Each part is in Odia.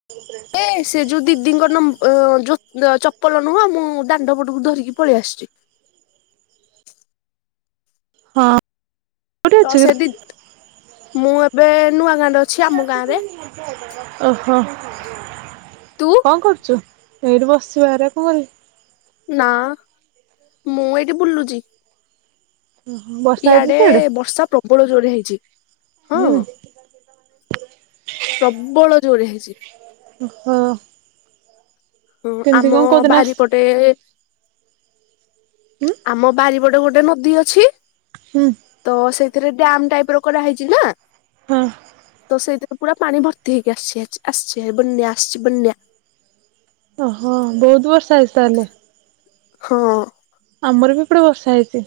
ହ [unintelligible] ଏ ସେ ଯୋଉ ଦିଦିଙ୍କ ନମ୍ ଅ ଜୋତ ଚପଲ ନୁହଁ ମୁଁ ଦାଣ୍ଡ ପଟକୁ ଧରିକି ପଳେଇ ଆସିଛି। ହଁ। କୋଉଠି ତ ଅଛୁ କି? ସେଦି ମୁଁ ଏବେ ନୂଆ ଗାଁରେ ଅଛି ଆମ ଗାଁ ରେ। ଓହୋ। ତୁ। କ ଣ କରୁଛୁ ଏଇଠି ବସିବା ଏରା କଣ କରିବି। ନା ମୁଁ ଏଇଠି ବୁଲୁଛି। ଓୁ ହଁ। ଇାଡେ ବର୍ଷା ପ୍ରବଳ ଜୋର ରେ ହେଇଛି। ହଁ ହୁଁ ପ୍ରବଳ ଯୋରେ ହେଇଛି। ହଁ। ହଁ ଆମ କୋଉଦିନ ଆସ ବାରିପଟେ ଉଁ ଆମ ବାରିପଟେ ଗୋଟେ ନଦୀ ଅଛି। ହୁଁ। ତ ସେଥିରେ ଡମ୍ ଟାଇପ ର କଡା ହେଇଛି ନା। ହଁ। ତ ସେଇଥିରେ ପୁରା ପାଣି ଭର୍ତ୍ତି ହେଇକି ଆସି ଆସିଛି। ବନ୍ୟା ଆସିଛି ବନ୍ୟା। ଓହୋ ବହୁତ ବର୍ଷ ହେଇ ତାହେଲେ। ହଁ। ଆମର ବି ପଡେ ବର୍ଷା ହେଇଛି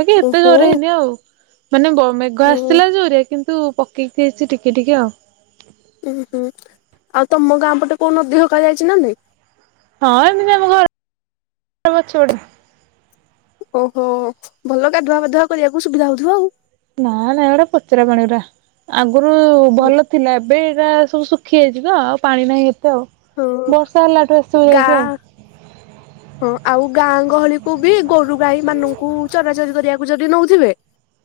ବାକି ଏତେ ଓହୋ ଜର ହେଇନି ଆଉ। ମାନେ ମେଘ ଓ ଆସିଲା ଜୋରିଆ କିନ୍ତୁ ପକେଇକି ହେଇଛି ଟିକେ ଟିକେ ଆଉ। ଉୁଁ ହୁଁ ଆଉ ତମ ଗାଁ ପଟେ କୋଉ ନଦୀ ହକା ଯାଇଛି ନା ନାଇଁ। ହଁ ଏମିତି ଆମ ଘରଛ ଗୋଟେ ଓହୋ ଭଲ ଗାଧୁଆବାଧୁଆ କରିବାକୁ ସୁବିଧା ହଉଥିବ ଆଉ। ନା ନା ଗୋଟା ପଚରା ପାଣି ଗଡା ଆଗରୁ ଭଲ ଥିଲା। ଏବେ ଏଇଟା ସବୁ ଶୁଖି ଯାଇଛି ତ ଆଉ ପାଣି ନାହିଁ ଏତେ ଆଉ ହଁ ବର୍ଷା ହେଲାଠୁ ଏସଯାଇକି ଆଉ। ଗାଁ ହଁ ଆଉ ଗାଁ ଗହଳିକୁୁ ବି ଗୋରୁ ଗାଈ ମାନଙ୍କୁ ଚରାଚରି କରିବାକୁ ଯଦି ନଉଥିବେ।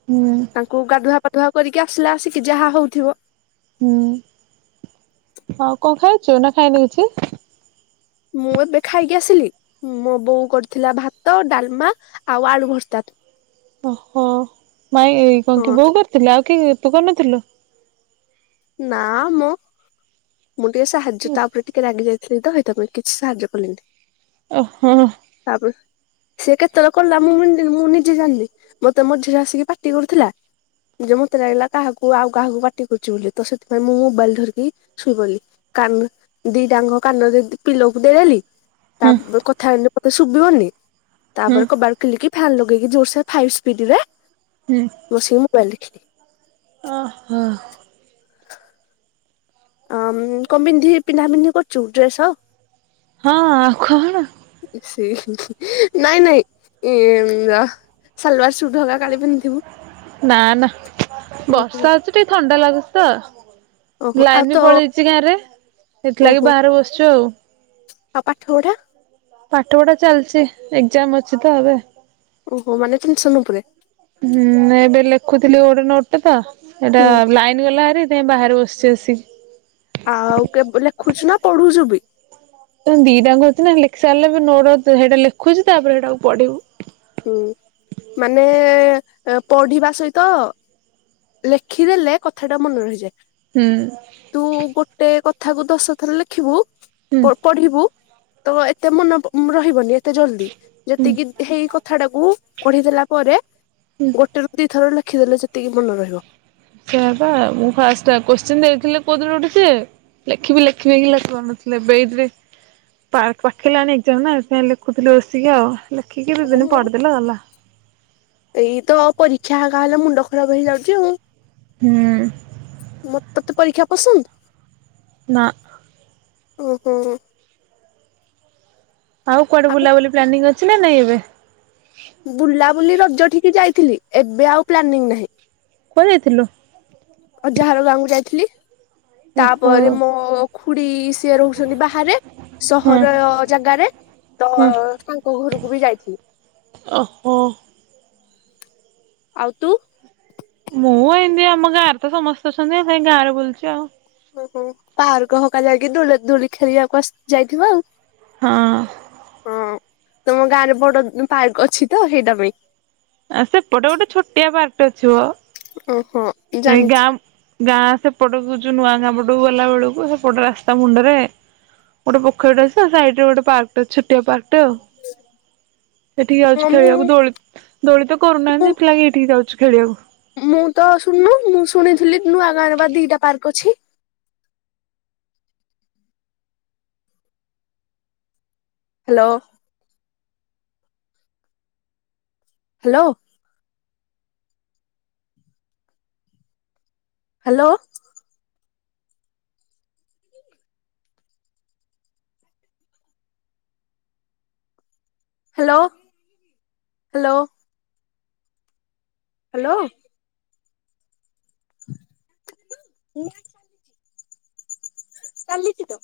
ହୁଁ। ତାଙ୍କୁ ଗାଧୁଆ ପାାଧୁଆ କରିକି ଆସିଲା ଆସିକି ଯାହା ହଉଥିବ। ହୁଁ ହଉ କଣ ଖାଇଛୁ ନା ଖାଇଲେ କିଛି। ମୁଁ ଏବେ ଖାଇକି ଆସିଲି। ମୋ ବୋଉ କରିଥିଲା ଭାତ ଡାଲମା ଆଉ ଆଳୁ ଭର୍ତ୍ତା। ଓହୋ ମାଇ ହଁ କଣ କି ବୋଉ କରିଥିଲେ। ଆଉ କି ତୁ କରିନଥିଲୁ? ନା ମୁଁ ମୁଁ ଟିକେ ସାହାଯ୍ୟ ତାପରେ ଟିକେ ରାଗି ଯାଇଥିଲି ତ ହତ ମୁଁ କିଛି ସାହାଯ୍ୟ କଲିନି। ଓ ହୋ। ତାପ ସେିଏ କେତେବେଳେ କା ମୁଁ ମୁଁ ନିଜେ ଜାଣିଲି ମତେ ମଝିରେ ଆସିକି ପାଟି କରୁଥିଲା। ଯେ ମତେ ଲାଗିଲା କାହାକୁ ଆଉ କାହାକୁ ପାଟି କରୁଛି ବୋଲି। ତ ସେଥିପାଇଁ ମୁଁ ମୋବାଇଲ ଧରିକି ଶୋଇଗଲି କାରଣ ଦିଡାଙ୍ଗ କାନ ଦେଇ ପିଲକୁ ଦେଇଦେଲି। ହୁଁ ତାପ କଥା ହେିଲେ କେ ଶୁଭିବନି ହୁଁ ତାପରେ କବାର ିଲ କି ଫନ୍ ଲଗେଇକି ଜୋରସ ଫାଇ୍ ସ୍ପିଡ ରେ ହୁଁ। ମୋରି ମୋାଇଲ ଲ ଦେଖିଲି। ଓ ହ। ହିଁ, କଣ ପିନ୍ଧି ପିନ୍ଧା ପିନ୍ଧି କରୁଛୁ ଡ୍ରେସ ହଉ। ହଁ ଆଉ କଣ? ସେ ନାଇଁ ନାଇଁ ଏ ଯ ସାଲୱାର ସୁଟ ହେକ କାଲି ପିନ୍ଧିଥିବୁ ନା ନା ଓହୋ। ବର୍ଷା ହଉଛି ଟିକେ ଥଣ୍ଡା ଲାଗୁଚିତ। ଓହୋ ଆଉ ଲାଇନ ତ ବି ପଳେଇଛି ଗାଁ ରେ ସେଥିଲାଗି ଓହୋ ବାହାରେ ବସିଛୁ ଆଉ ଆଉ ପାଠ ପଢ଼ା। ପାଠ ପଢା ଚାଲିଛି ଏକ୍ଜାମ ଅଛି ତ ଏବେ। ଓହୋ ମାନେ ଟେନସନ ଉପରେ। ହୁଁ ଏବେ ଲେଖୁଥିଲି ଗୋଟେ ନୋଟଟେ ତ ଏଇଟା ହୁଁ ଲାଇନ୍ ଗଲାହାରି ସେ ବାହାରେ ବସିଛି ଆସିକି। ଆଉ କେବେ ଲେଖୁଛୁ ନା ପଢୁଛୁ ବି ଦିଟାଙ୍କୁ ଅଛି ନା ଲେଖି ସାରିଲେ ବି ନୋଟ ହେଇଟା ଲେଖୁଛି ତାପରେ ସେଇଟାକୁ ପଢିବୁ। ହୁଁ ମାନେ ପଢିବା ସହିତ ଲେଖିଦେଲେ କଥା ଟା ମନେ ରହିଯାଏ। ହୁଁ। ତୁ ଗୋଟେ କଥାକୁୁ ଦଶ ଥର ଲେଖିବୁ ହୁଁ ପୋ ପଢିବୁ ତ ଏତେ ମନ ରହିବନି ଏତେ ଜଲଦି ହୁଁ ଯେତିକି ହେଇ କଥା ଟାକୁ ପଢିଦେଲା ପରେ ହୁଁ। ଗୋଟେ ରୁ ଦିଥର ଲେଖିଦେଲେ ସେତିକି ମନେ ରହିଲ [unintelligible] ସେଆପା ମୁ ଫାଷ୍ଟ କୋତ୍ସିନ ଦେଇଥିଲେ କୋଉ ଦିନଠୁ ସେ ଲେଖିବି ଲେଖିବି ହେଇ ଲେଖିପାରୁନଥିଲି ଏବେ ଏଇ ପା-ପାଖେଇିଲାଣି ଏକ୍ସାମ୍ ନା ସେଆ ଲେଖୁଥିଲି ବସିକି ଆଉ ଲେଖିକି ଦି ହଁ ଦିନ ମ ପଢ଼ିଦେଲେ ଗଲା। ଏଇ ତ ପରୀକ୍ଷା ହେଗା ହେଲେ ମୁଣ୍ଡ ଖରାପ ହେଇଯାଉଛି ଆଉ। ହୁଁ। ମ ତତେ ପରୀକ୍ଷା ପସନ୍ଦ। ନା। ଓ ହୋ। ଆଉ କୁଆଡେ ବୁଲାବୁଲି ପ୍ଲାନିଙ୍ଗ ଅଛି ନା ନାଇଁ ଏବେ। ବୁଲାବୁଲି ରଜ ଠିକି ଯାଇଥିଲି ଏବେ ଆଉ ପ୍ଲାନିଂ ନାହିଁ। କୁଆଯାଇଥିଲୁ? ଅଜାଘର ଗାଁକୁ ଯାଇଥିଲି। ଓହୋ ତାପରେ ମୋ-ମୋ ଖୁଡି ସିଏ ରହୁଛନ୍ତି ବାହାରେ। ହଁ ସହର ଜାଗାରେ ତ ହଁ ତାଙ୍କ ଘରକୁ ବି ଯାଇଥିଲି। ଓହୋ। ଆଉ ତୁ? ମୁଁ ଏମିତି ଆମ ଗାଁରେ ତ ସମସ୍ତେ ଅଛନ୍ତି ସେଇ ଗାଁରେ ବୁଲୁଛି ଆଉ। ଓହୋ ପାର୍କ ହକା ଯାଇକି ଦ-ଦୋଳି ଖେଳିବାକୁ ଆସି ଯାଇଥିବ ଆଉ ହଁ। ହଁ ତମ ଗାଁରେ ବଡ ପାର୍କ ଅଛି ତ ସେଇଟା ପାଇଁ। ଆ ସେପଟେ ଗୋଟେ ଛୋଟିଆ ବାଟ ଥିବ ଓହୋ ଜାଣିଛି। ଗାଁ ସେପଟ କୁ ଯୁ ନୂଆ ଗାଁ ପଟକୁ ଗଲା ବେଳକୁ ସେପଟ ରାସ୍ତା ମୁଣ୍ଡରେ ଗୋଟେ ପଖରୀଟେ ଅଛି ସେ ସାଇଟ୍ ରେ ଗୋଟେ ପାର୍କଟ ଛୋଟିଆ ପାର୍କ ଟେ ଆଉ ସେଠିକି ହଁ ଯାଉଛୁ ମୁଁ ଖେଳିବାକୁ ଦୋଳି ଦୋଳି ତ ମୁଁ କରୁନାହାନ୍ତି ସେଥିଲାଗି ଏଇଠିକି ଯାଉଛି ଖେଳିବାକୁ। ମୁଁ ତ ଶୁଣନୁ ମୁଁ ଶୁଣିଥିଲି ନୂଆଗାଁରେ ବା ଦିଟା ପାର୍କ ଅଛି। Hello. Hello. Hello. Hello [unintelligible] hello hello. [unintelligible] ଚାଲିଚି ତ